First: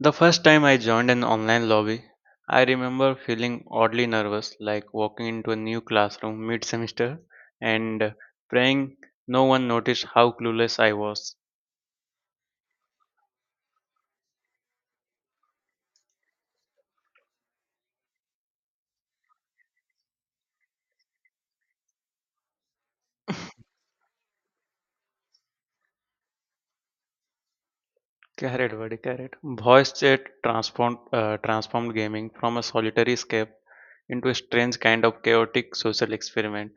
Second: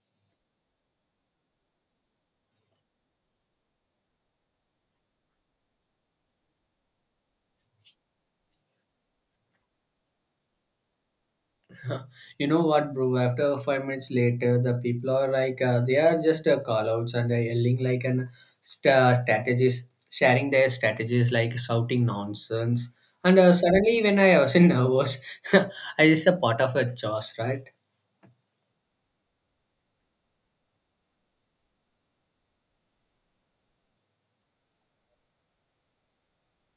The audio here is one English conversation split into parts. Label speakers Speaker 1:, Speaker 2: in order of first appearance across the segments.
Speaker 1: The first time I joined an online lobby, I remember feeling oddly nervous, like walking into a new classroom mid semester and praying no one noticed how clueless I was.
Speaker 2: You know what, bro? After 5 minutes later, the people are like, they are just call outs and yelling like an strategist, sharing their strategies, like shouting nonsense. And suddenly, when I was in nervous, I just a part of a chaos, right?
Speaker 1: Carrot, buddy, carrot. Voice chat transformed gaming from a solitary escape into a strange kind of chaotic social experiment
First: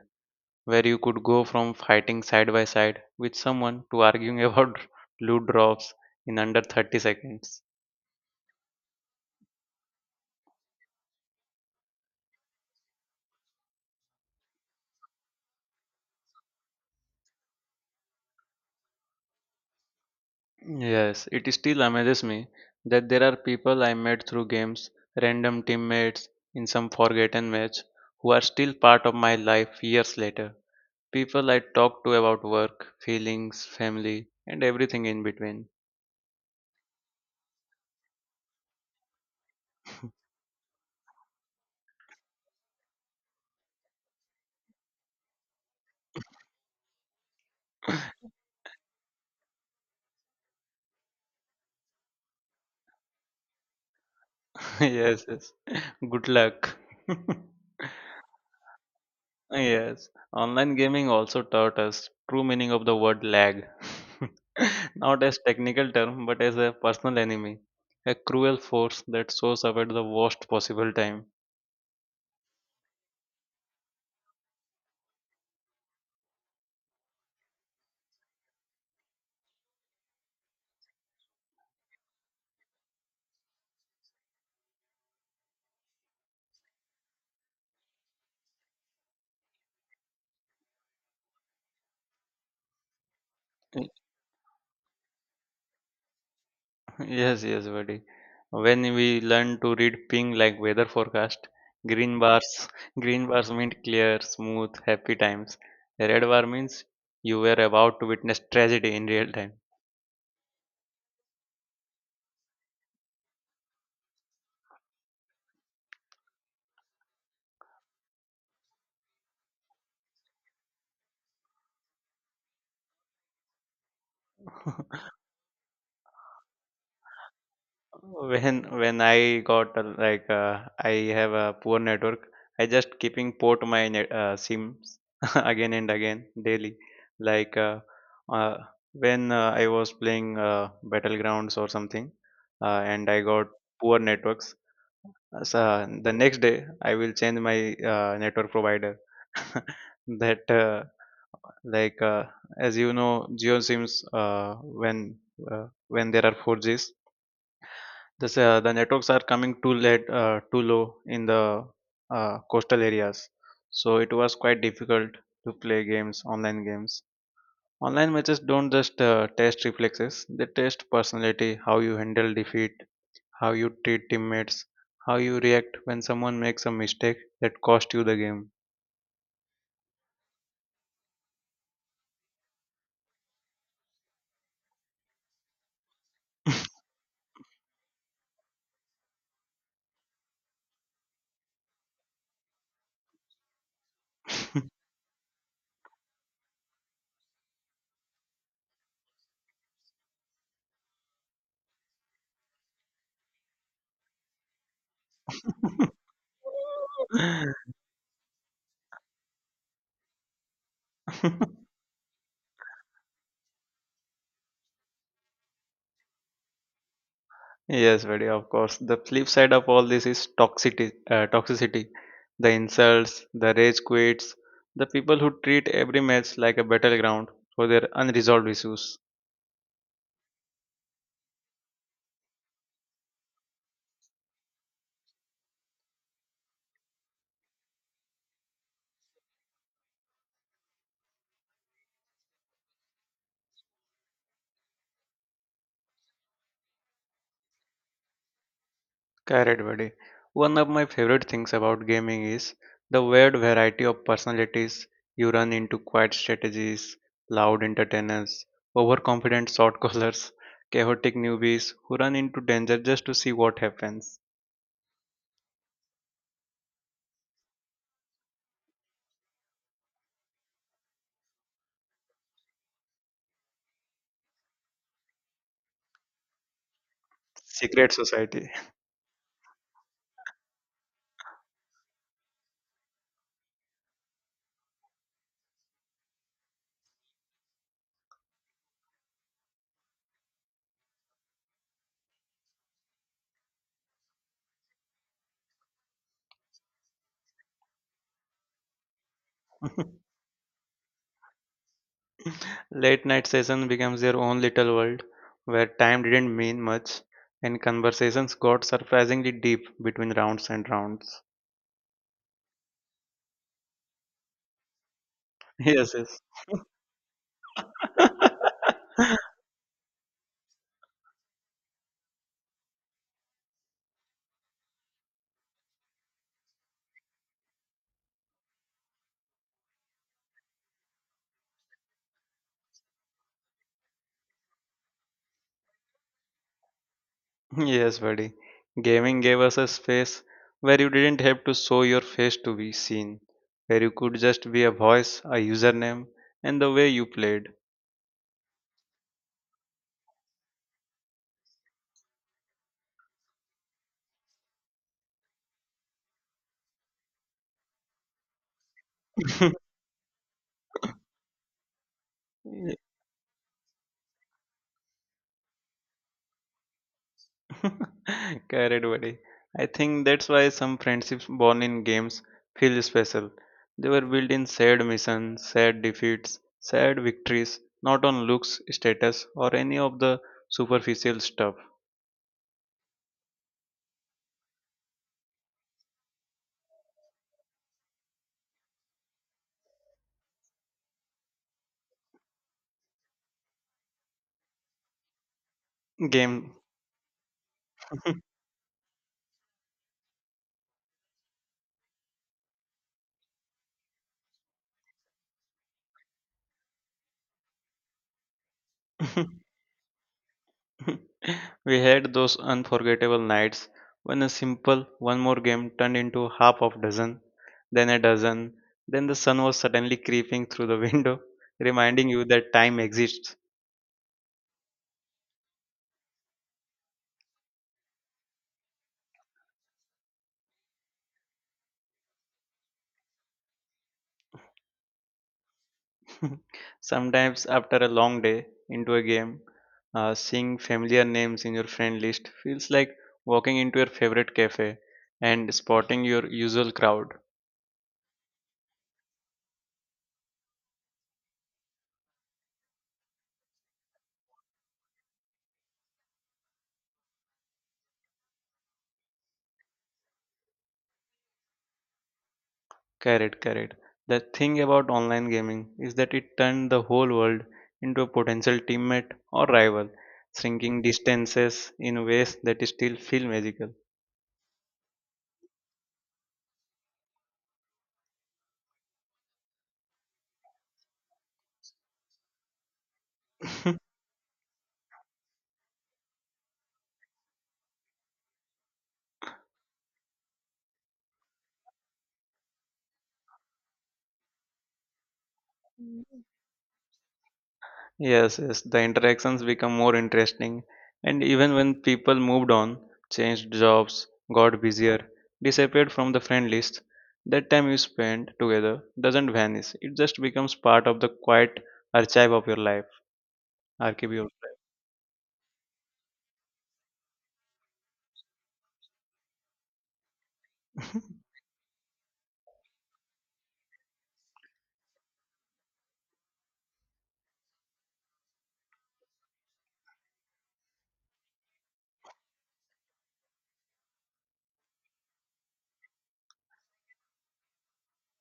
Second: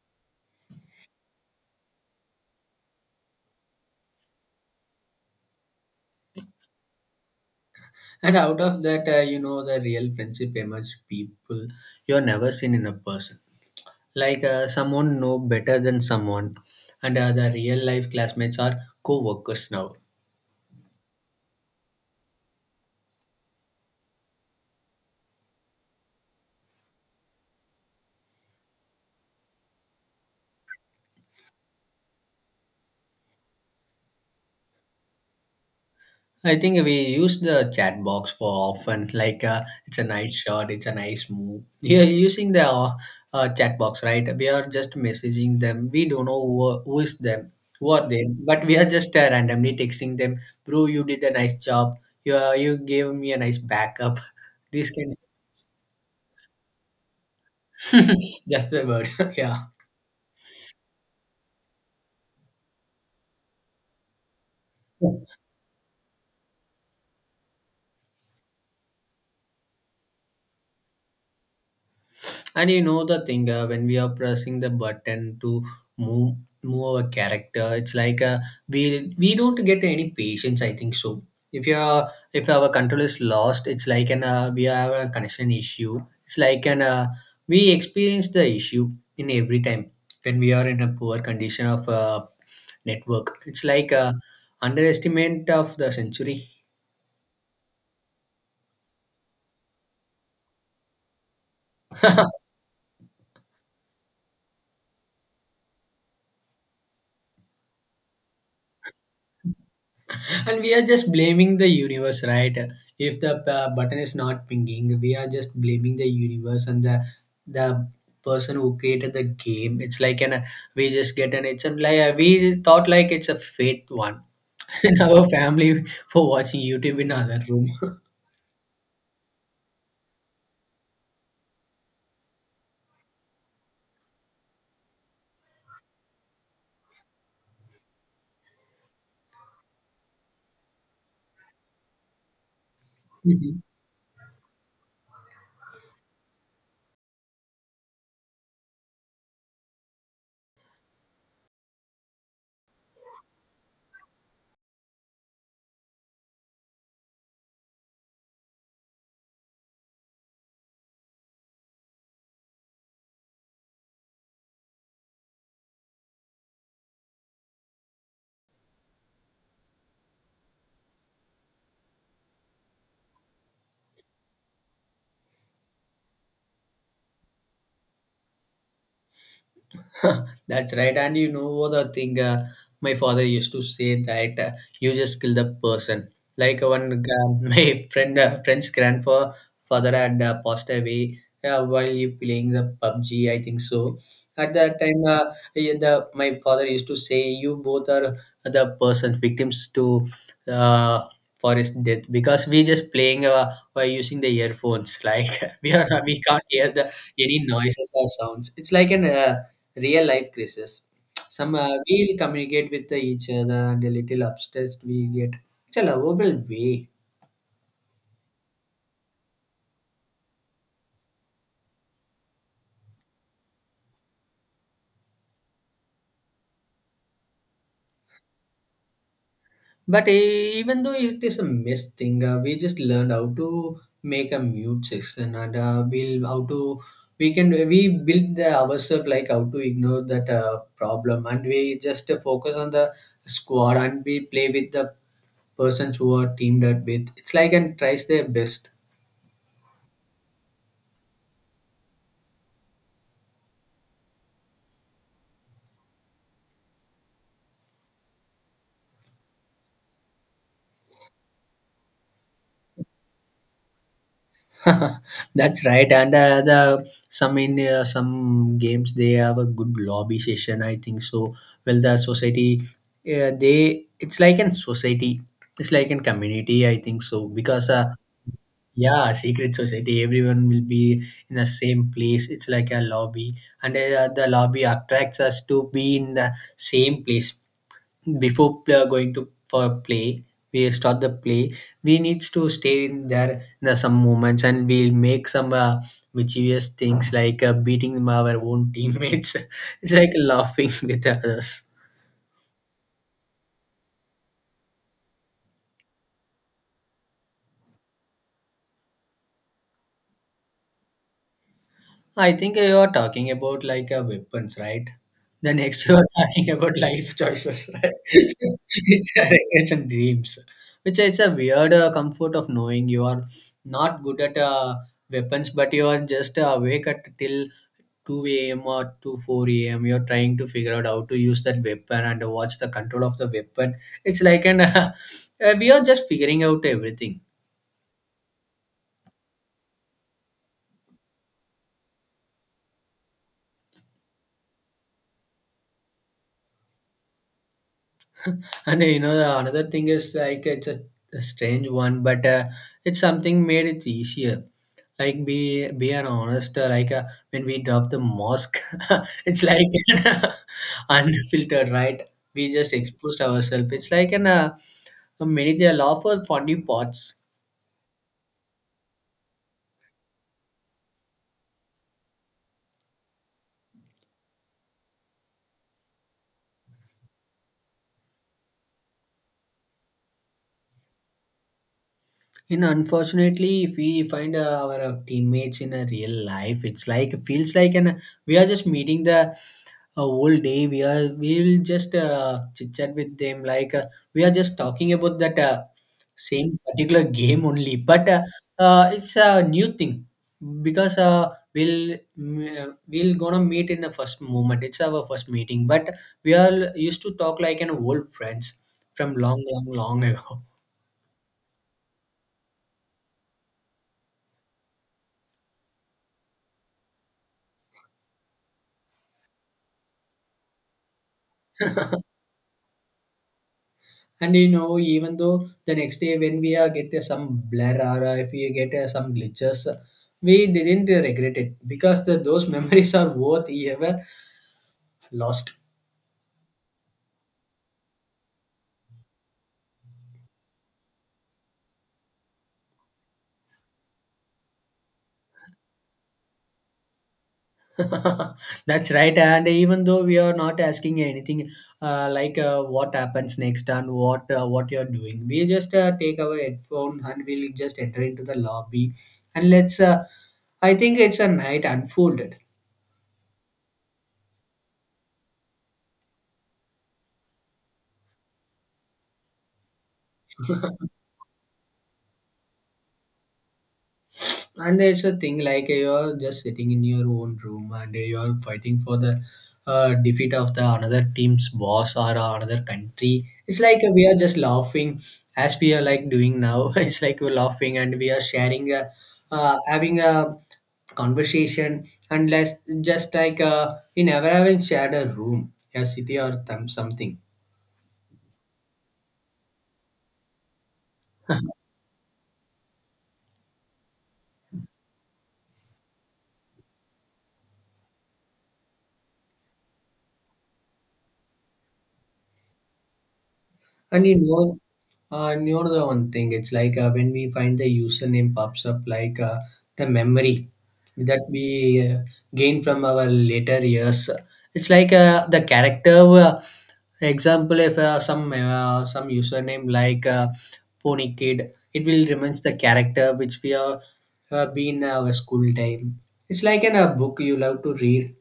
Speaker 1: where you could go from fighting side by side with someone to arguing about loot drops in under 30 seconds.
Speaker 2: And out of that, the real friendship emerged people you're never seen in a person. Like someone know better than someone, and the real life classmates are co-workers now.
Speaker 1: Yes, it still amazes me that there are people I met through games, random teammates in some forgotten match, who are still part of my life years later. People I talk to about work, feelings, family, and everything in between.
Speaker 2: I think we use the chat box for often. Like it's a nice shot, it's a nice move. You're using the chat box, right? We are just messaging them. We don't know who is them, who are they, but we are just randomly texting them. Bro, you did a nice job. You you gave me a nice backup. This kind, of,
Speaker 1: Yes, yes. Good luck.
Speaker 2: just the word. Yeah.
Speaker 1: Yes, online gaming also taught us true meaning of the word lag. Not as technical term, but as a personal enemy, a cruel force that shows up at the worst possible time.
Speaker 2: And you know the thing when we are pressing the button to move move our character, it's like we don't get any patience. I think so. If you are If our control is lost, it's like an we have a connection issue. It's like an we experience the issue in every time when we are in a poor condition of network. It's like a underestimate of the century.
Speaker 1: Yes, yes, buddy. When we learn to read ping like weather forecast, green bars, green bars mean clear, smooth, happy times. Red bar means you were about to witness tragedy in real time.
Speaker 2: And we are just blaming the universe, right? If the button is not pinging, we are just blaming the universe and the person who created the game. It's like an we just get an it's a like we thought like it's a fate one in our family for watching YouTube in other room.
Speaker 1: when when I got like I have a poor network. I just keeping port my sims again and again daily like uh, when I was playing battlegrounds or something, and I got poor networks. So the next day I will change my network provider, that like, as you know, geo sims, uh, when uh, when there are 4Gs, the networks are coming too late, too low in the coastal areas, so it was quite difficult to play games. Online matches don't just test reflexes; they test personality, how you handle defeat, how you treat teammates, how you react when someone makes a mistake that cost you the
Speaker 2: That's right. And you know what the thing, my father used to say that you just kill the person. Like my friend, friend's grandfather had passed away while you playing the PUBG. I think so. At that time, yeah, the my father used to say, "You both are the persons victims to uh, for his death because we just playing by using the earphones. Like we can't hear the any noises or sounds. It's like an real life crisis.
Speaker 1: game.
Speaker 2: Some we'll communicate with each other and a little obsessed we get. It's a lovable way.
Speaker 1: Yes, very of course. The flip side of all this is toxicity. The insults, the rage quits, the people who treat every match like a battleground for their unresolved issues.
Speaker 2: But even though it is a mess thing, we just learned how to make a mute section and we'll how to we can we build the ourselves like how to ignore that problem and we just focus on the squad and we play with the persons who are teamed up with. It's like and tries their best.
Speaker 1: Correct, buddy. One of my favorite things about gaming is the weird variety of personalities you run into: quiet strategies, loud entertainers, overconfident shot callers, chaotic newbies who run into danger just to see what happens.
Speaker 2: That's right, and the some in some games they have a good lobby session. I think so. Well, the society, they it's like an society, it's like an community. I think so because
Speaker 1: Secret society.
Speaker 2: yeah, secret society. Everyone will be in the same place. It's like a lobby, and the lobby attracts us to be in the same place before going to for play we start the play we needs to stay in there in some moments and we make some mischievous things like beating our own teammates it's like laughing with others.
Speaker 1: Late night session becomes their own little world where time didn't mean much and conversations got surprisingly deep between rounds and rounds.
Speaker 2: I think you are talking about like weapons, right? The next
Speaker 1: Yes,
Speaker 2: you are
Speaker 1: yes.
Speaker 2: talking about life choices, right? It's, a, it's a dreams, which is a weird comfort of knowing you are not good at weapons, but you are just awake at till 2 a.m. or 2 4 a.m. You're trying to figure out how to use that weapon and watch the control of the weapon. It's like an we are just figuring out everything.
Speaker 1: Yes, buddy. Gaming gave us a space where you didn't have to show your face to be seen, where you could just be a voice, a username, and the way you played.
Speaker 2: And you know the another thing is like it's a strange one, but it's something made it easier. Like be an honest. Like when we drop the mosque, it's like an, unfiltered, right? We just exposed ourselves. It's like an many they allow for funny parts.
Speaker 1: Correct, buddy. I think that's why some friendships born in games feel special. They were built in sad missions, sad defeats, sad victories, not on looks, status, or any of the superficial stuff.
Speaker 2: And unfortunately, if we find our teammates in a real life, it's like feels like an we are just meeting the whole day. We will just chit chat with them like we are just talking about that
Speaker 1: Game.
Speaker 2: same particular game only. But it's a new thing because we'll we'll gonna meet in the first moment. It's our first meeting, but we are used to talk like an old friends from long, long, long ago.
Speaker 1: We had those unforgettable nights when a simple one more game turned into half of dozen, then a dozen, then the sun was suddenly creeping through the window, reminding you that time exists.
Speaker 2: And you know, even though the next day when we are get some blur or if we get some glitches, we didn't regret it because the, those memories are worth ever lost.
Speaker 1: Sometimes, after a long day into a game, seeing familiar names in your friend list feels like walking into your favorite cafe and spotting your usual crowd.
Speaker 2: That's right. And even though we are not asking anything like what happens next and what you're doing, we just take our headphone and we'll just enter into the lobby and let's. I think it's a night unfolded.
Speaker 1: Correct, correct. The thing about online gaming is that it turned the whole world into a potential teammate or rival, shrinking distances in ways that still feel magical.
Speaker 2: And it's a thing like you're just sitting in your own room and you're fighting for the defeat of the another team's boss or another country, it's like we are just laughing as we are like doing now. It's like we're laughing and we are sharing having a conversation and less just like we never even shared a room a city or something.
Speaker 1: Yes, yes, the interactions become more interesting. And even when people moved on, changed jobs, got busier, disappeared from the friend list, that time you spend together doesn't vanish. It just becomes part of the quiet archive of your life,
Speaker 2: And
Speaker 1: archive of
Speaker 2: you
Speaker 1: your life.
Speaker 2: know, the one thing, it's like when we find the username pops up, like the memory that we uh, gain from our later years. It's like the character. Example, if some username like Pony Kid, it will remains the character which we are been our school time. It's like in a book you love to read.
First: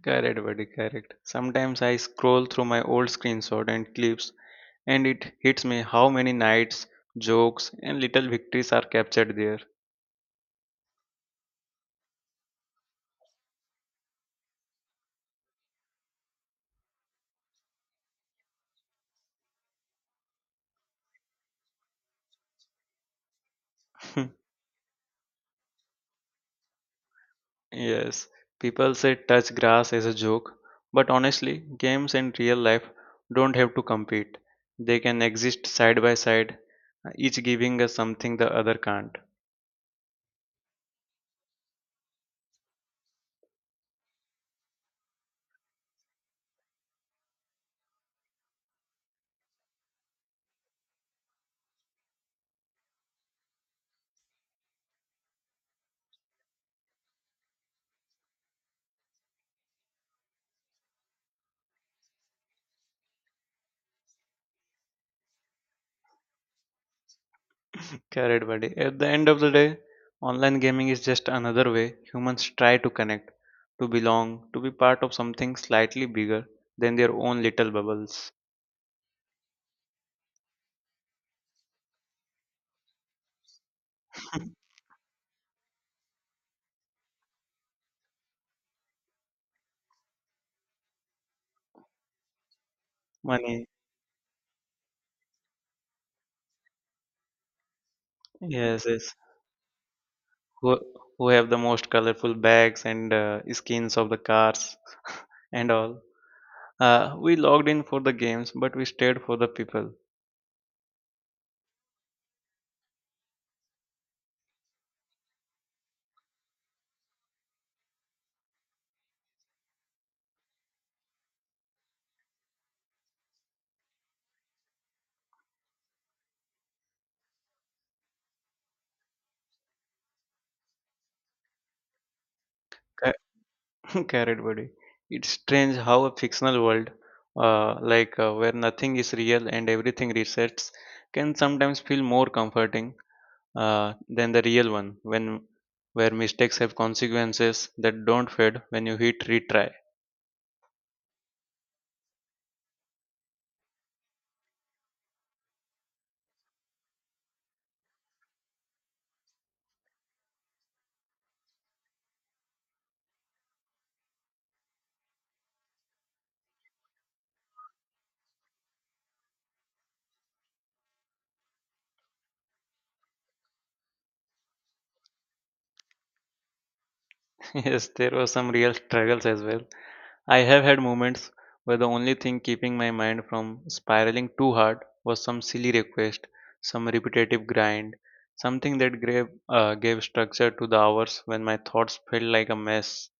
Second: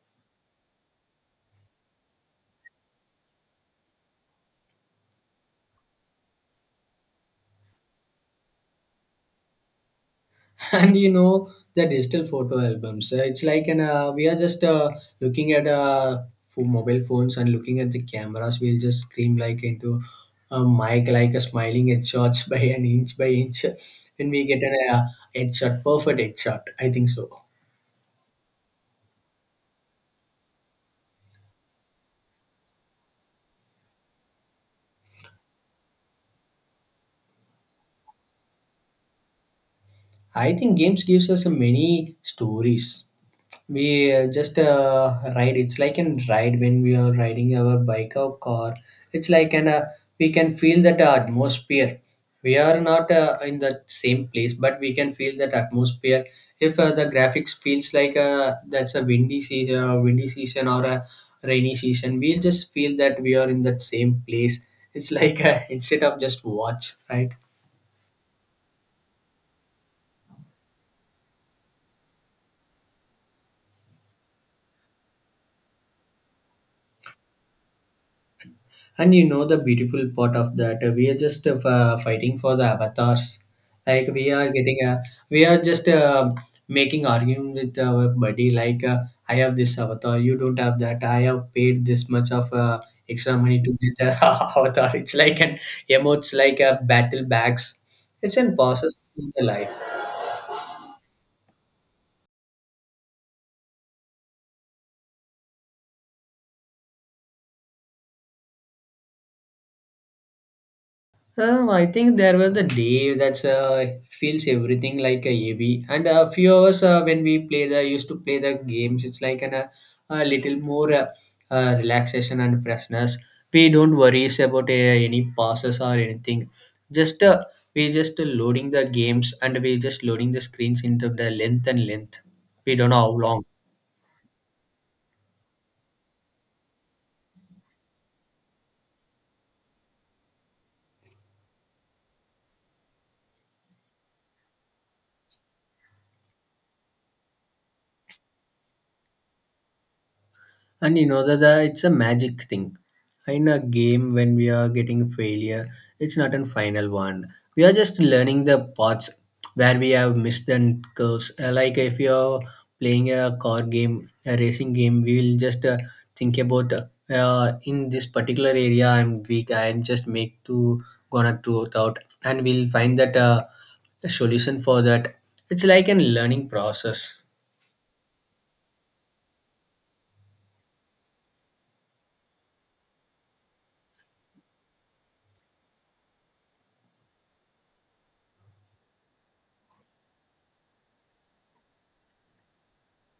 Speaker 1: Correct, buddy, correct. Sometimes I scroll through my old screenshot and clips, and it hits me how many nights, jokes, and little victories are captured there.
Speaker 2: And you know the digital photo albums it's like an we are just looking at for mobile phones and looking at the cameras, we'll just scream like into a mic like a smiling headshots by an inch by inch when we get an headshot perfect headshot, I think so.
Speaker 1: Yes, people say touch grass as a joke, but honestly, games in real life don't have to compete. They can exist side by side, each giving us something the other can't.
Speaker 2: I think games gives us many stories. We just ride it's like an ride when we are riding our bike or car, it's like an we can feel that atmosphere. We are not in the same place, but we can feel that atmosphere. If the graphics feels like that's a windy season, or a rainy season, we'll just feel that we are in that same place. It's like instead of just watch, right?
Speaker 1: Carried buddy. At the end of the day, online gaming is just another way humans try to connect, to belong, to be part of something slightly bigger than their own little bubbles.
Speaker 2: And you know the beautiful part of that, we are just fighting for the avatars. Like we are getting a, we are just making argument with our buddy. Like I have this avatar, you don't have that. I have paid this much of extra money
Speaker 1: Money.
Speaker 2: to get the avatar. It's like an emotes, like a battle bags. It's a
Speaker 1: Yes,
Speaker 2: process
Speaker 1: yes.
Speaker 2: in the life.
Speaker 1: Who, who have the most colorful bags and skins of the cars and all. We logged in for the games, but we stayed for the people.
Speaker 2: I think there was the day that feels everything like a heavy, and a few of us when we play the used to play the games, it's like an, a little more relaxation and freshness. We don't worries about any passes or anything. Just we just loading the games and we just loading the screens into the length and length. We don't know how
Speaker 1: Ca-
Speaker 2: long.
Speaker 1: Carrot buddy. It's strange how a fictional world, like where nothing is real and everything resets, can sometimes feel more comforting than the real one, when where mistakes have consequences that don't fade when you hit retry.
Speaker 2: And you know that it's a magic thing. In a game, when we are getting a failure, it's not a final one. We are just learning the parts where we have missed the curves. Like if you're playing a car game, a racing game, we will just think about in this particular area I'm weak. I'm just make to gonna throw it out, and we'll find that the solution for that. It's like a learning process.
Speaker 1: Yes, there were some real struggles as well. I have had moments where the only thing keeping my mind from spiraling too hard was some silly request, some repetitive grind, something that gave structure to the hours when my thoughts felt like a mess.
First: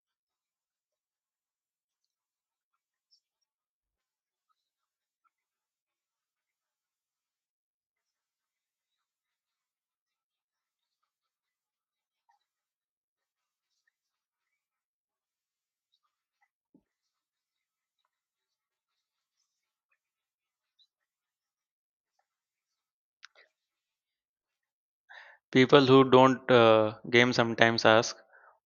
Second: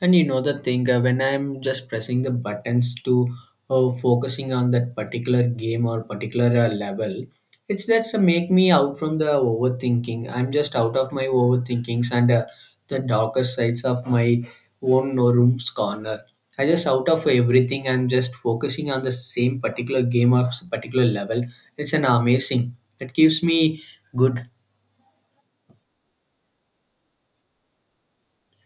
Speaker 2: And you know the thing, when I'm just pressing the buttons to focusing on that particular game or particular level, it's that's make me out from the overthinking. I'm just out of my overthinkings and the darker sides of my own no room's corner. I just out of everything. I'm just focusing on the same particular game of particular level. It's an amazing. That keeps me good.
Speaker 1: People who don't game sometimes ask,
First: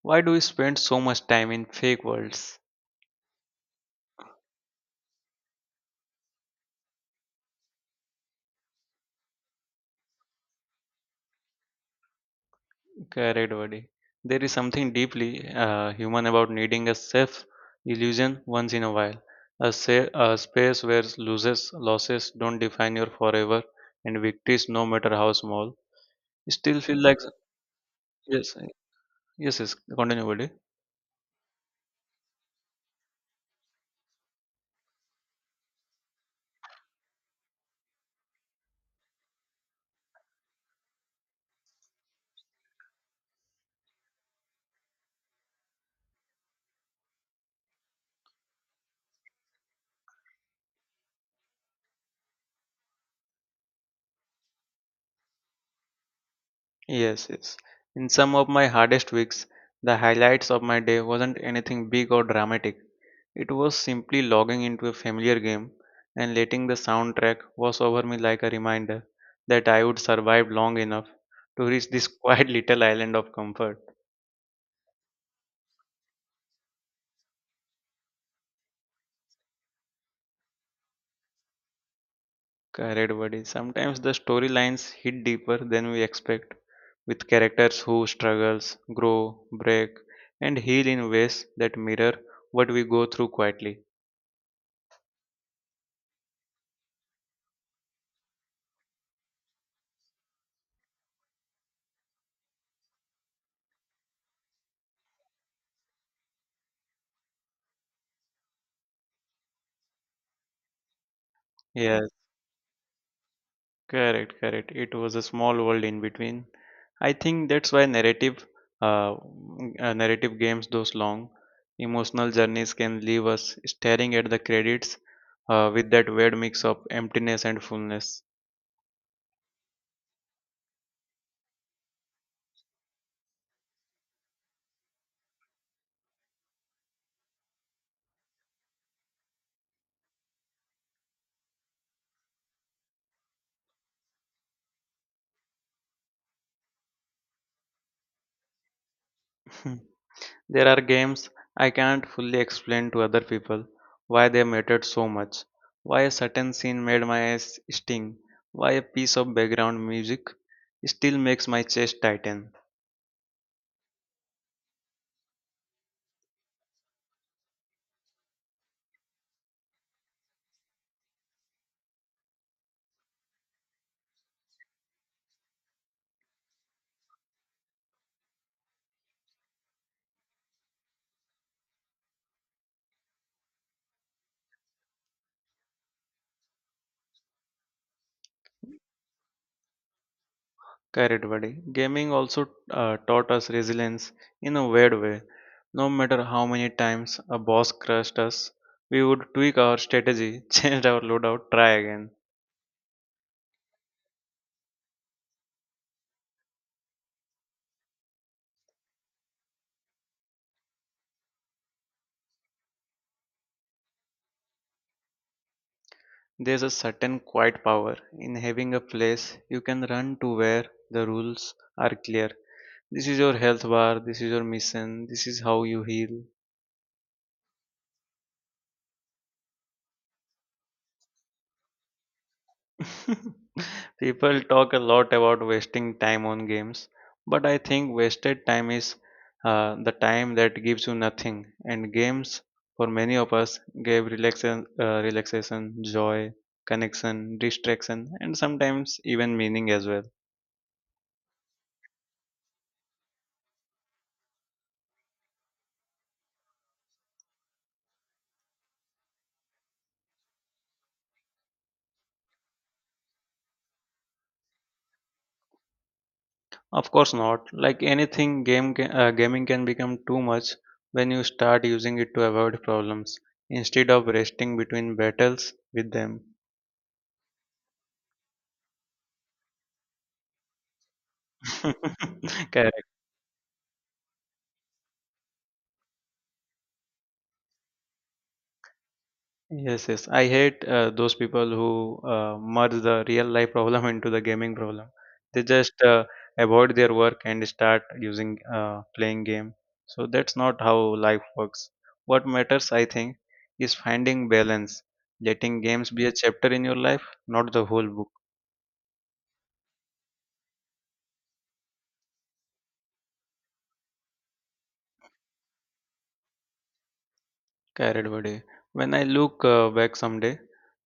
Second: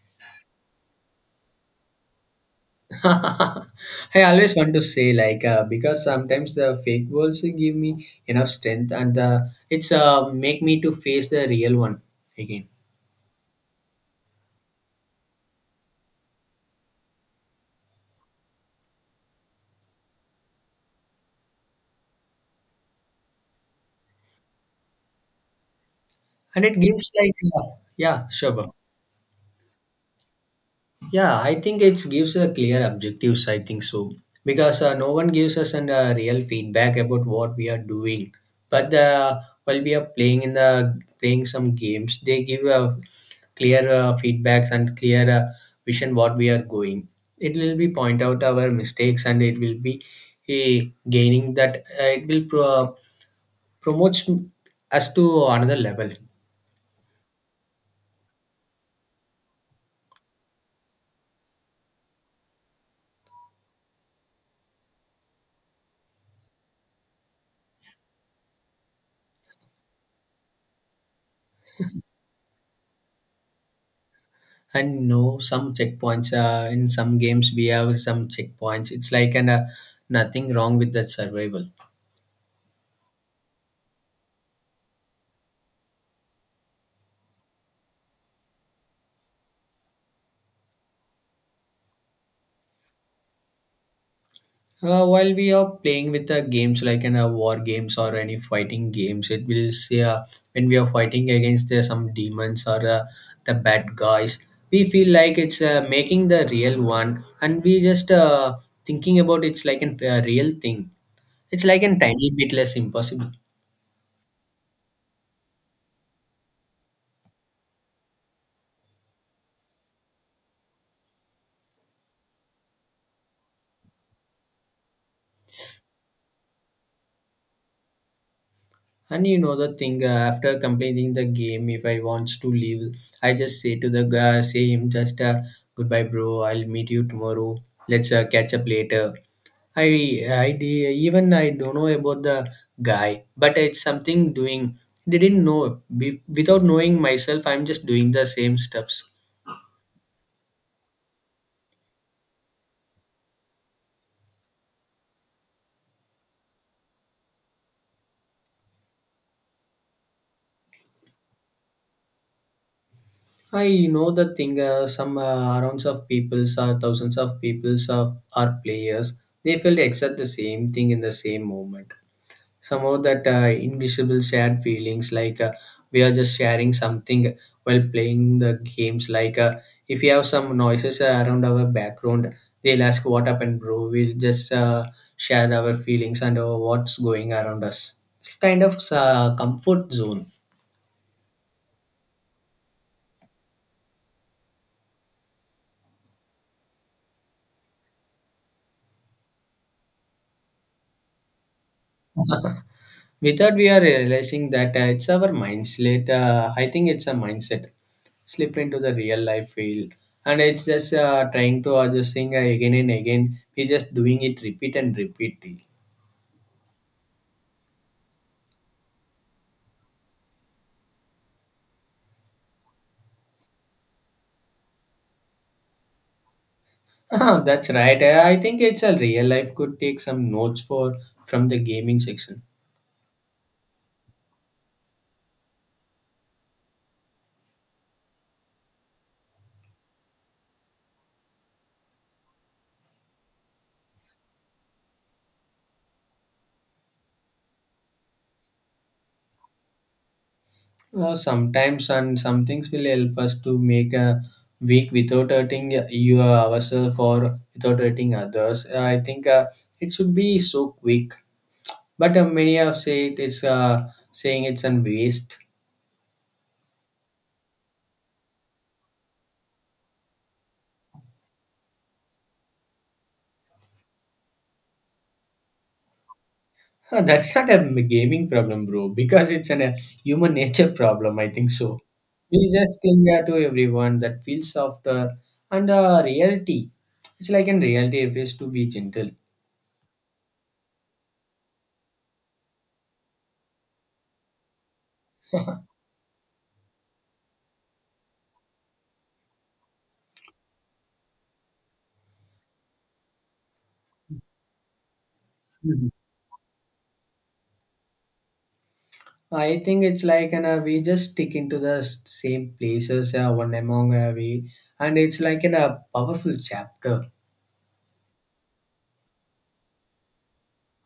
Speaker 1: "Why do we spend so much time in fake worlds?"
Speaker 2: I always want to say because sometimes the fake worlds give me enough strength and it's make me to face the real one again.
Speaker 1: Correct, buddy. There is something deeply human about needing a safe illusion once in a while, a space where losses don't define your forever, and victories, no matter how small,
Speaker 2: And it
Speaker 1: still feel
Speaker 2: gives
Speaker 1: like.
Speaker 2: yeah,
Speaker 1: Yes,
Speaker 2: sure, bro.
Speaker 1: yes, yes. Continue, buddy.
Speaker 2: Yeah, I think it gives a clear objectives, I think so, because no one gives us an real feedback about what we are doing. But while we are playing some games, they give a clear feedbacks and clear vision what we are going. It will be point out our mistakes, and it will be eh, gaining that promotes us to another level.
Speaker 1: Yes, yes. In some of my hardest weeks, the highlights of my day wasn't anything big or dramatic. It was simply logging into a familiar game, and letting the soundtrack wash over me like a reminder that I would survive long enough to reach this quiet little island of comfort.
Speaker 2: And no, some checkpoints, in some games we have some checkpoints, it's like, and nothing wrong with that survival.
Speaker 1: Correct, buddy. Sometimes the storylines hit deeper than we expect, with characters who struggles, grow, break, and heal in ways that mirror what we go through quietly.
Speaker 2: While we are playing with the games, like in war games or any fighting games, it will say when we are fighting against some demons or the bad guys, we feel like it's making the real one, and we just thinking about it's like a real thing. It's like a
Speaker 1: Yes.
Speaker 2: tiny bit less impossible.
Speaker 1: Correct, correct. It was a small world in between. I think that's why narrative games, those long emotional journeys, can leave us staring at the credits with that weird mix of emptiness and fullness.
Speaker 2: And you know the thing, after completing the game, if I wants to leave, I just say to the guy, say him just goodbye, bro. I'll meet you tomorrow. Let's catch up later. Even I don't know about the guy, but it's something doing. They didn't know without knowing myself, I'm just doing the same steps.
Speaker 1: Hmm. There are games I can't fully explain to other people why they mattered so much, why a certain scene made my eyes sting, why a piece of background music still makes my chest tighten.
Speaker 2: I know the thing. Some rounds of peoples or thousands of peoples of are players. They felt exact the same thing in the same moment. Some of that invisible shared feelings, we are just sharing something while playing the games, if we have some noises around our background, they'll ask what happened, bro. We'll just share our feelings and what's going around us. It's kind of comfort zone.
Speaker 1: Correct, buddy. Gaming also taught us resilience in a weird way. No matter how many times a boss crushed us, we would tweak our strategy, change our loadout, try again.
Speaker 2: Without we are realizing that it's our mindset. I think it's a mindset slip into the real life field, and it's just trying to adjusting again and again. We just doing it repeat and repeat.
Speaker 1: There's a certain quiet power in having a place you can run to where the rules are clear. This is your health bar, this is your mission, this is how you heal.
Speaker 2: Ah, that's right. I think it's a real life could take some notes for from the gaming section.
Speaker 1: People talk a lot about wasting time on games, but I think wasted time is the time that gives you nothing. And games, for many of us, gave relaxation, joy, connection, distraction, and sometimes even meaning as well.
Speaker 2: Sometimes and some things will help us to make a week without hurting you ourselves or without hurting others. I think it should be so quick. But many have said it's saying it's an waste.
Speaker 1: Of course not. Like anything, gaming can become too much when you start using it to avoid problems instead of resting between battles with them.
Speaker 2: Huh, that's not a gaming problem, bro, because it's an, a human nature problem, I think so. We just
Speaker 1: Correct.
Speaker 2: cling to everyone that feels softer and reality. It's like in reality, it is to be gentle.
Speaker 1: Yes, yes. I hate those people who merge the real life problem into the gaming problem. They just avoid their work and start using playing game. So that's not how life works. What matters, I think, is finding balance, letting games
Speaker 2: Mhm.
Speaker 1: be a chapter in your life, not the whole book.
Speaker 2: I think it's like and we just stick into the same places one among we, and it's like in a powerful chapter.
Speaker 1: Carried by day. When I look back someday,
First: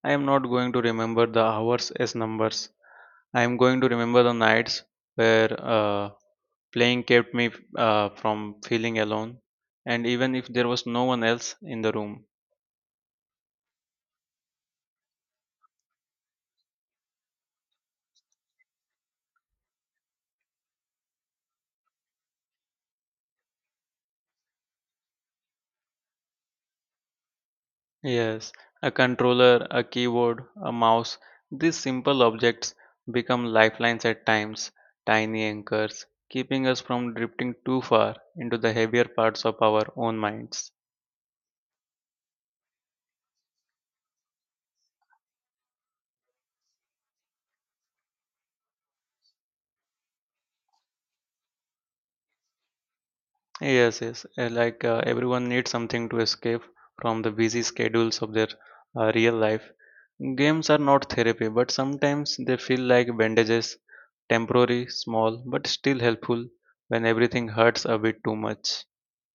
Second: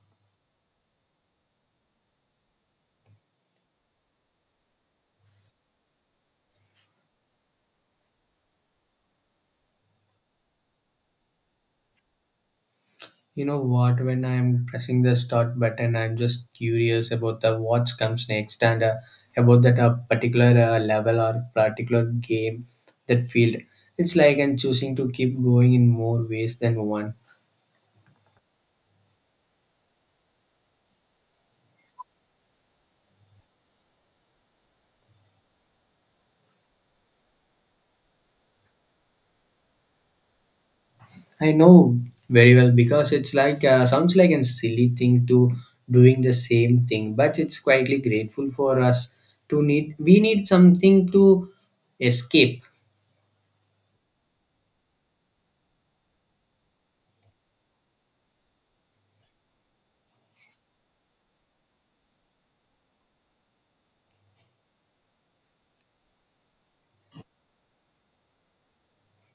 Speaker 1: I am not going to remember the hours as numbers. I am going to remember the nights where uh, playing kept me from feeling alone, and even if there was no one else in the room.
Speaker 2: You know what? When I'm pressing the start button, I'm just curious about the what comes next, and about that particular level or particular game, that field. It's like I'm choosing to keep going in more ways than one.
Speaker 1: Yes, a controller, a keyboard, a mouse, these simple objects become lifelines at times, tiny anchors, keeping us from drifting too far into the heavier parts of our own minds.
Speaker 2: I know very well because it's sounds like a silly thing to doing the same thing, but it's quietly grateful for us to need. We need something to escape.
Speaker 1: Yes, yes. Like everyone needs something to escape from the busy schedules of their real life. Games are not therapy, but sometimes they feel like bandages, temporary, small, but still helpful when everything hurts a bit too much.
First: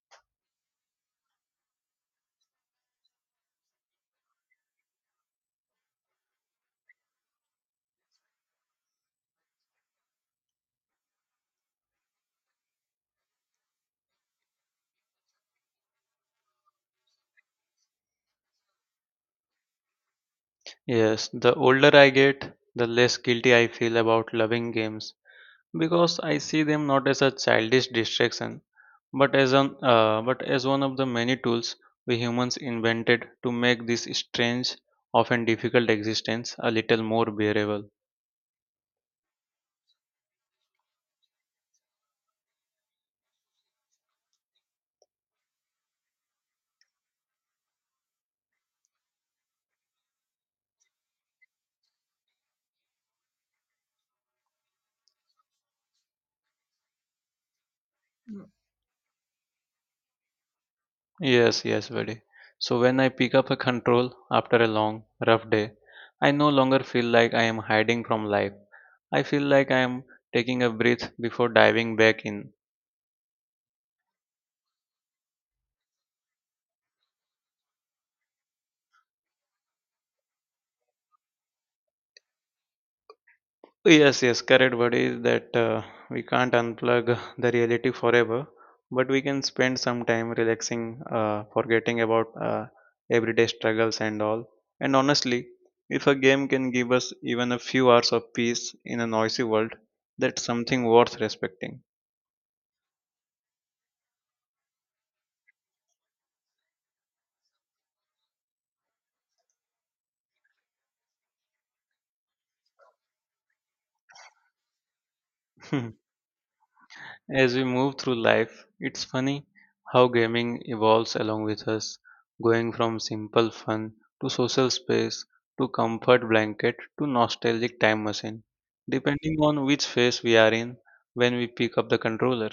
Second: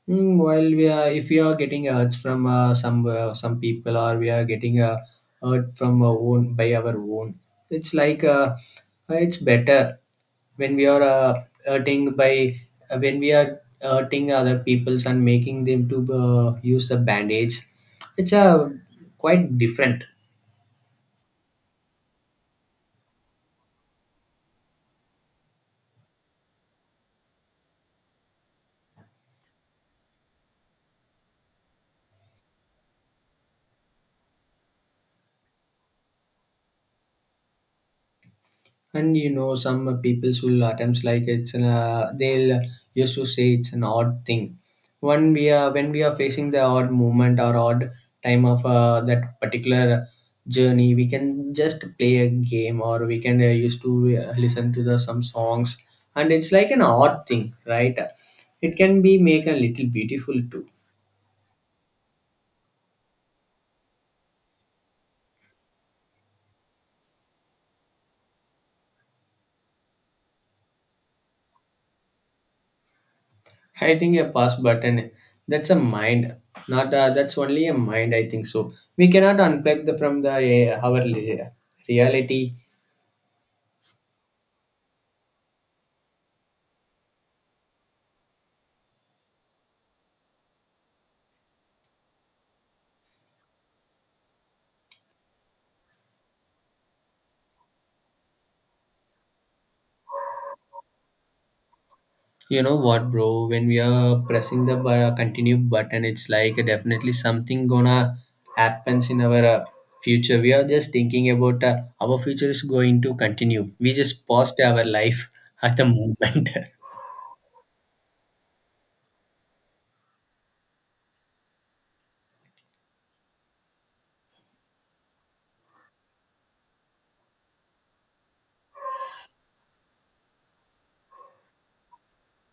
Speaker 2: Mm, while we are, if we are getting hurt from some people, or we are getting hurt from our own by our own, it's like it's better when we are hurting by when we are hurting other people's and making them to use the bandage. It's a quite different.
Speaker 1: Yes, the older I get, the less guilty I feel about loving games because I see them not as a childish distraction, but as one of the many tools we humans invented to make this strange, often difficult existence a little more bearable.
Speaker 2: And you know, some people's will attempts like it's an, they'll used to say it's an odd thing when we are facing the odd moment or odd time of that particular journey, we can just play a game, or we can used to listen to the some songs. And it's like an odd thing, right?
Speaker 1: Mm.
Speaker 2: It can be make a little beautiful too.
Speaker 1: Yes, yes, buddy. So when I pick up a control after a long, rough day, I no longer feel like I am hiding from life. I feel like I am taking a breath before diving back in.
Speaker 2: I think a pause button, that's a mind, not that's only a mind, I think so. We cannot unplug the from the our reality.
Speaker 1: Yes, yes, correct, buddy. That we can't unplug the reality forever, but we can spend some time relaxing, forgetting about everyday struggles and all. And honestly, if a game can give us even a few hours of peace in a noisy world, that's something worth respecting.
Speaker 2: You know what, bro? When we are pressing the continue button, it's like definitely something gonna happens in our future. We are just thinking about our future is going to continue. We just paused our life at the moment.
Speaker 1: As we move through life, it's funny how gaming evolves along with us, going from simple fun to social space to comfort blanket to nostalgic time machine, depending on which phase we are in when we pick up the controller.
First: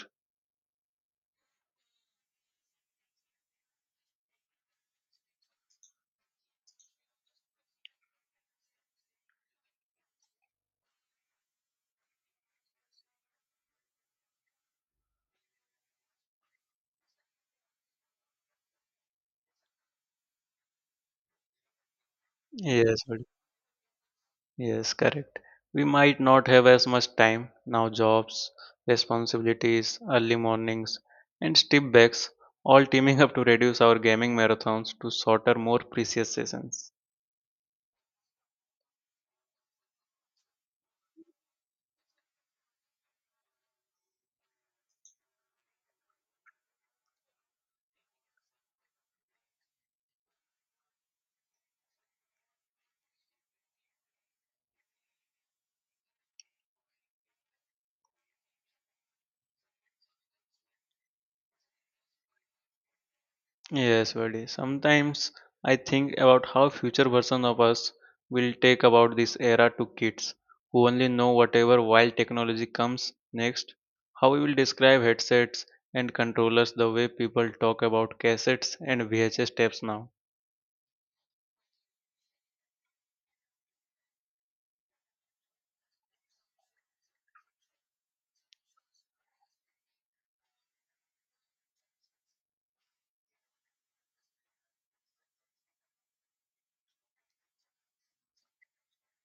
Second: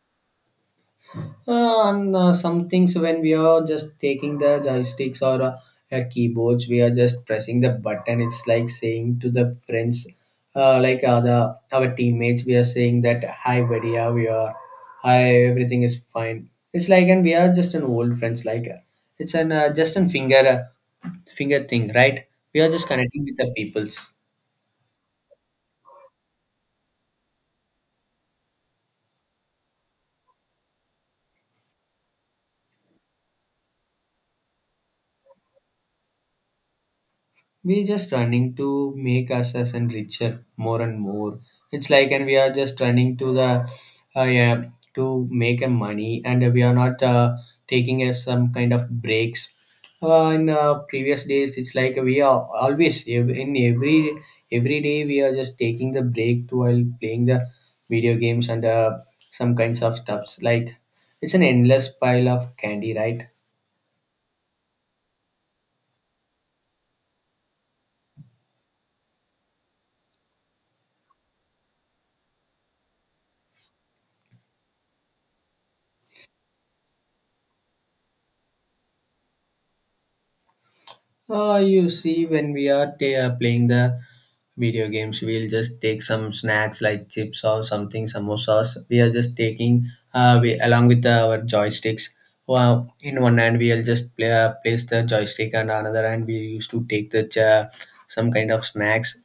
Speaker 2: And some things when we are just taking the joysticks or keyboards, we are just pressing the button. It's like saying to the friends, the, our teammates, we are saying that hi, buddy, how we are, hi, everything is fine. It's like, and we are just an old friends, it's an just an finger finger thing, right? We are just
Speaker 1: Yes,
Speaker 2: connecting
Speaker 1: but-
Speaker 2: with the peoples.
Speaker 1: yes, correct. We might not have as much time now, jobs, responsibilities, early mornings, and step backs all teaming up to reduce our gaming marathons to shorter, more precious sessions.
Speaker 2: We're just running to make ourselves and richer more and more. It's like, and we are just running to the, yeah, to make a money, and we are not taking some kind of breaks. In previous days, it's like we are always in every day, we are just taking the break to while playing the video games and some kinds of stuffs. Like it's an endless pile of candy, right?
Speaker 1: Yes, buddy. Sometimes I think about how future version of us will take about this era to kids who only know whatever wild technology comes next. How we will describe headsets and controllers the way people talk about cassettes and VHS tapes now.
Speaker 2: You see, when we are ta playing the video games, we'll just take some snacks like chips or something, samosas. We are just taking we along with our joysticks. Well, in one hand we'll just play, place the joystick, and another hand we used to take the some kind of snacks.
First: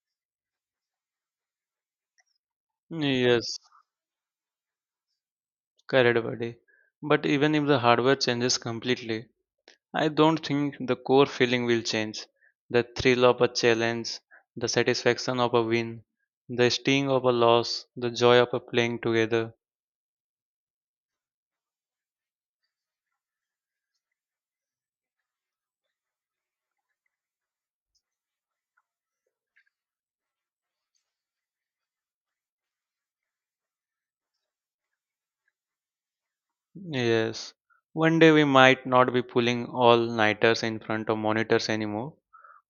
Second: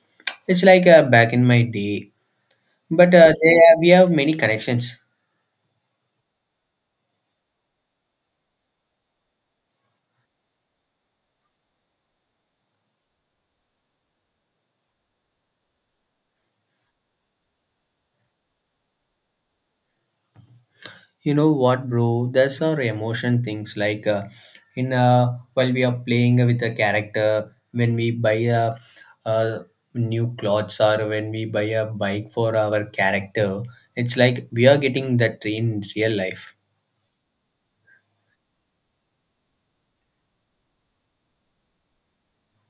Speaker 2: It's like back in my day, but they,
Speaker 1: Yes,
Speaker 2: we have many connections.
Speaker 1: correct, buddy. But even if the hardware changes completely, I don't think the core feeling will change. The thrill of a challenge, the satisfaction of a win, the sting of a loss, the joy of a playing together.
Speaker 2: You know what, bro? There's our emotion things like in while we are playing with a character, when we buy a new clothes, or when we buy a bike for our character, it's like we are getting that in real life.
Speaker 1: Yes. One day we might not be pulling all nighters in front of monitors anymore,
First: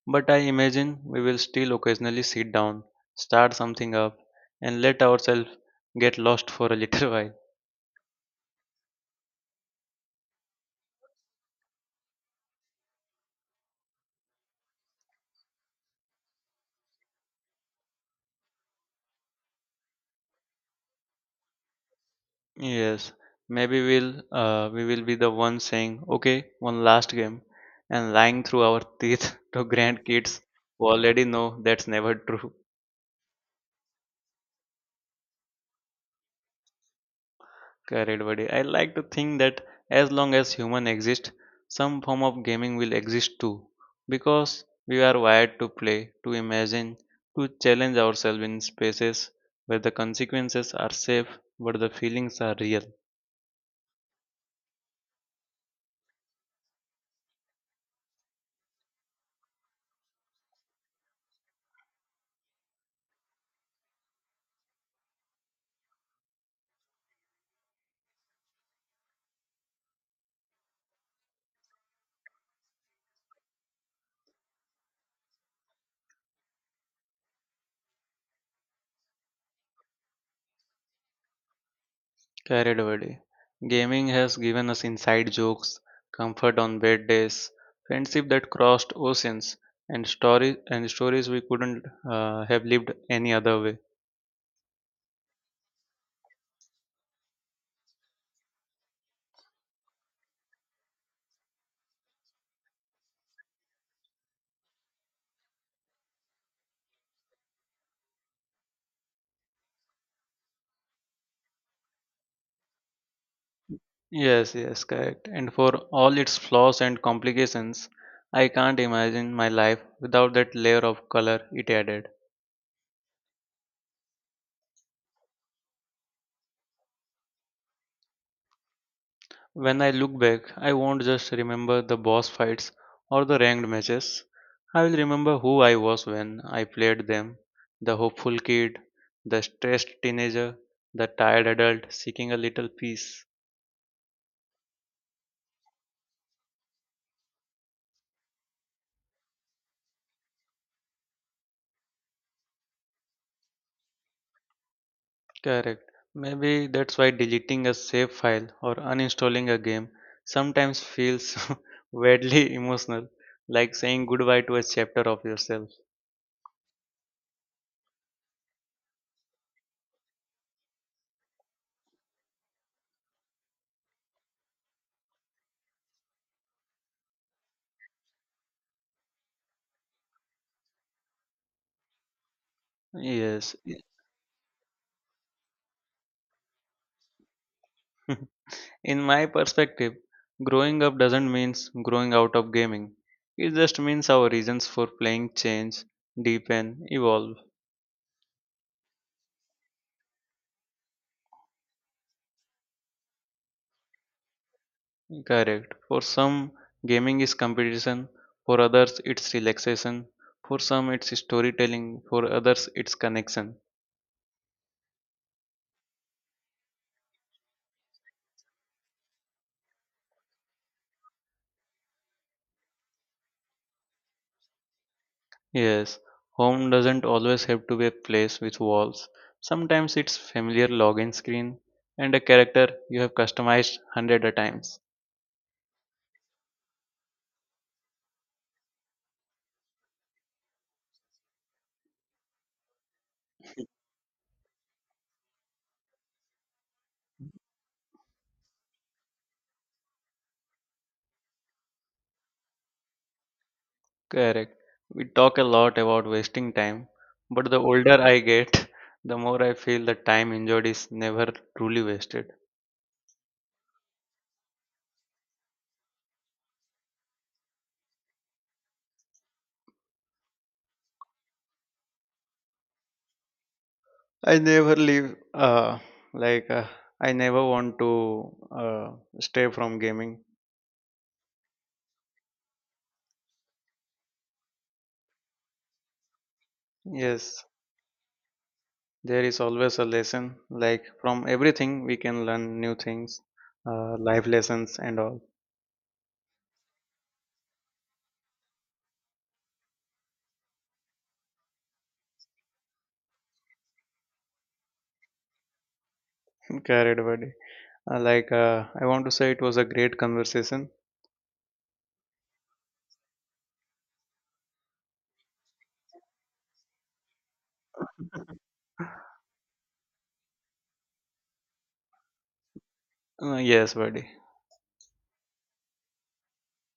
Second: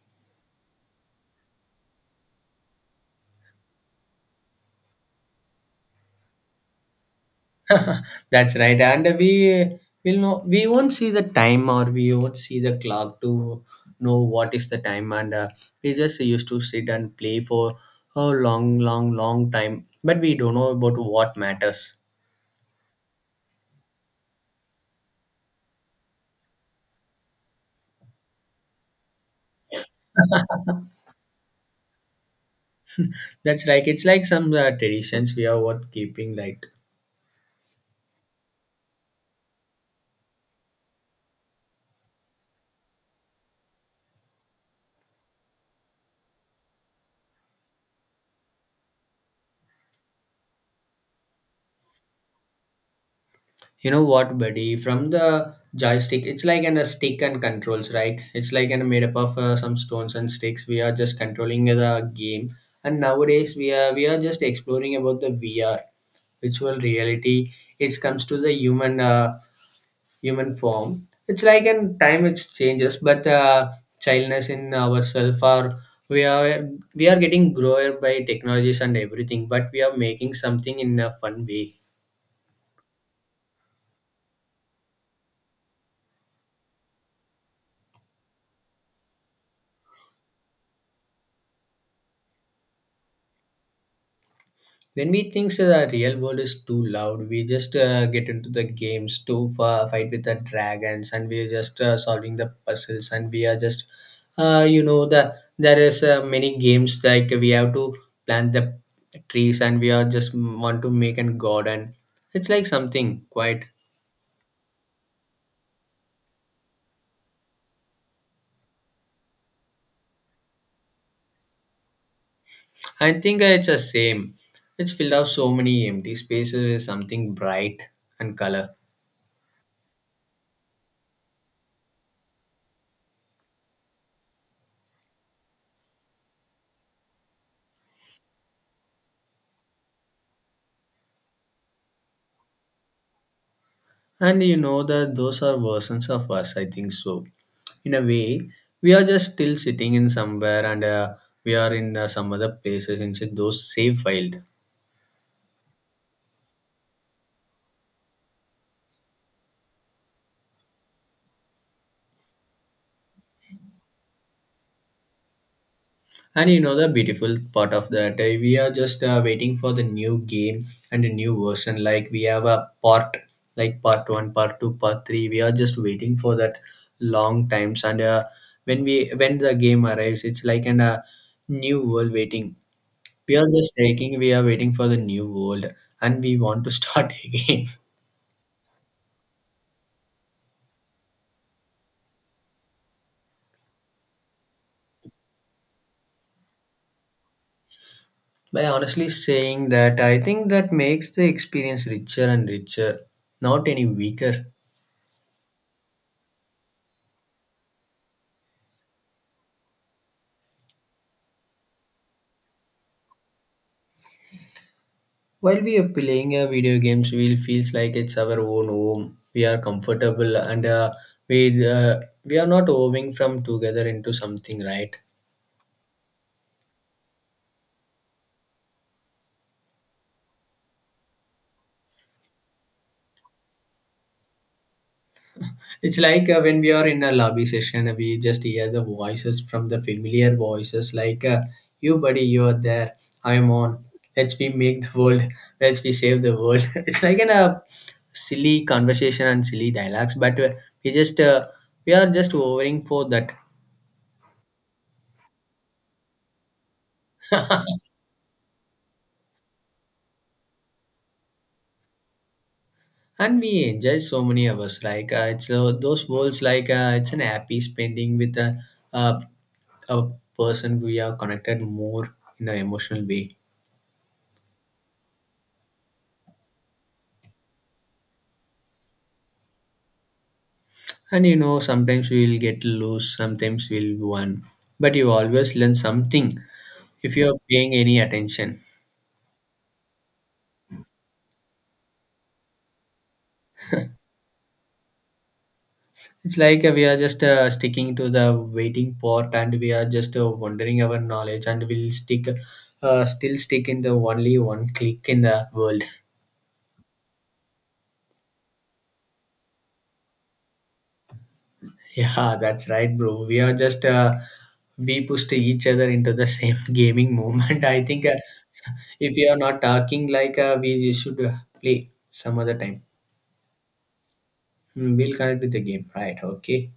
Speaker 1: but I imagine we will still occasionally sit down, start something up, and let ourselves get lost for a little while.
Speaker 2: That's right, and we will know we won't see the time, or we won't see the clock to know what is the time, and we just used to sit and play for a long, long, long time, but we don't know about what matters.
Speaker 1: Yes, maybe we will be the ones saying, "Okay, one last game," and lying through our teeth to grandkids who already know that's never true.
Speaker 2: That's like it's like some traditions we are worth keeping. Like,
Speaker 1: Correct, buddy. I like to think that as long as human exist, some form of gaming will exist too, because we are wired to play, to imagine, to challenge ourselves in spaces where the consequences are safe but the feelings are real.
Speaker 2: you know what, buddy? From the joystick, it's like an, a stick and controls, right? It's like an made up of some stones and sticks. We are just controlling the game, and nowadays we are just exploring about the VR, virtual reality. It comes to the human. Human form. It's like in time it changes, but childness in ourselves or we are we are getting grower by technologies and everything, but we are making something in a fun way.
Speaker 1: Carried away. Gaming has given us inside jokes, comfort on bad days, friendship that crossed oceans, and stories we couldn't have lived any other way.
Speaker 2: When we think the real world is too loud, we just get into the games to fight with the dragons, and we are just solving the puzzles, and we are just you know, there is many games like we have to plant the trees and we are just want to make a garden. It's like something quite.
Speaker 1: Yes, yes, correct. And for all its flaws and complications, I can't imagine my life without that layer of color it added.
Speaker 2: I think it's the same. It's filled up so many empty spaces with something bright and color.
Speaker 1: When I look back, I won't just remember the boss fights or the ranked matches. I will remember who I was when I played them the hopeful kid, the stressed teenager, the tired adult seeking a little peace.
Speaker 2: And you know that those are versions of us, I think so. In a way, we are just still sitting in somewhere, and we are in some other places inside those save wild.
Speaker 1: Correct. Maybe that's why deleting a save file or uninstalling a game sometimes feels weirdly emotional, like saying goodbye to a chapter of yourself.
Speaker 2: And you know the beautiful part of that, we are just waiting for the new game and a new version. Like we have a part, like part one, part two, part three. We are just waiting for that long times. And when we when the game arrives, it's like an new world waiting. We are
Speaker 1: Yes.
Speaker 2: just taking, we are waiting for the new world, and we want to start again.
Speaker 1: In my perspective, growing up doesn't mean growing out of gaming. It just means our reasons for playing change, deepen, evolve.
Speaker 2: By honestly saying that, I think that makes the experience richer and richer, not any weaker.
Speaker 1: Correct. For some, gaming is competition. For others, it's relaxation. For some, it's storytelling. For others, it's connection.
Speaker 2: While we are playing a video games, we feels like it's our own home. We are comfortable and we we are not moving from together into something, right?
Speaker 1: Yes, home doesn't always have to be a place with walls. Sometimes it's familiar login screen and a character you have customized hundred a times.
Speaker 2: It's like when we are in a lobby session, we just hear the voices from the familiar voices, like "You, buddy, you are there. I'm on. Let's we make the world. Let's we save the world." It's like in a silly conversation and silly dialogues, but we just we are just overing for that,
Speaker 1: Correct. We talk a lot about wasting time, but the older I get, the more I feel the time enjoyed is never truly wasted.
Speaker 2: and we enjoy so many hours. Like it's those worlds, like it's an happy spending with a a person we are connected more in an emotional way.
Speaker 1: I never like, uh, I never want to stay from gaming.
Speaker 2: And you know, sometimes we will get loose, sometimes we'll win, but you always learn something if you're
Speaker 1: Yes,
Speaker 2: paying any attention.
Speaker 1: there is always a lesson. Like, from everything, we can learn new things, life lessons, and all.
Speaker 2: It's like we are just sticking to the waiting part, and we are just wondering our knowledge, and we'll stick, still stick in the only one click in the world.
Speaker 1: Correct, buddy. I want to say it was a great conversation.
Speaker 2: Yeah, that's right, bro. We are just, we pushed each other into the same gaming moment. I think if you are not talking, like we should play some other time.
Speaker 1: Yes, buddy.
Speaker 2: Hmm, we'll connect with the game, right? Okay.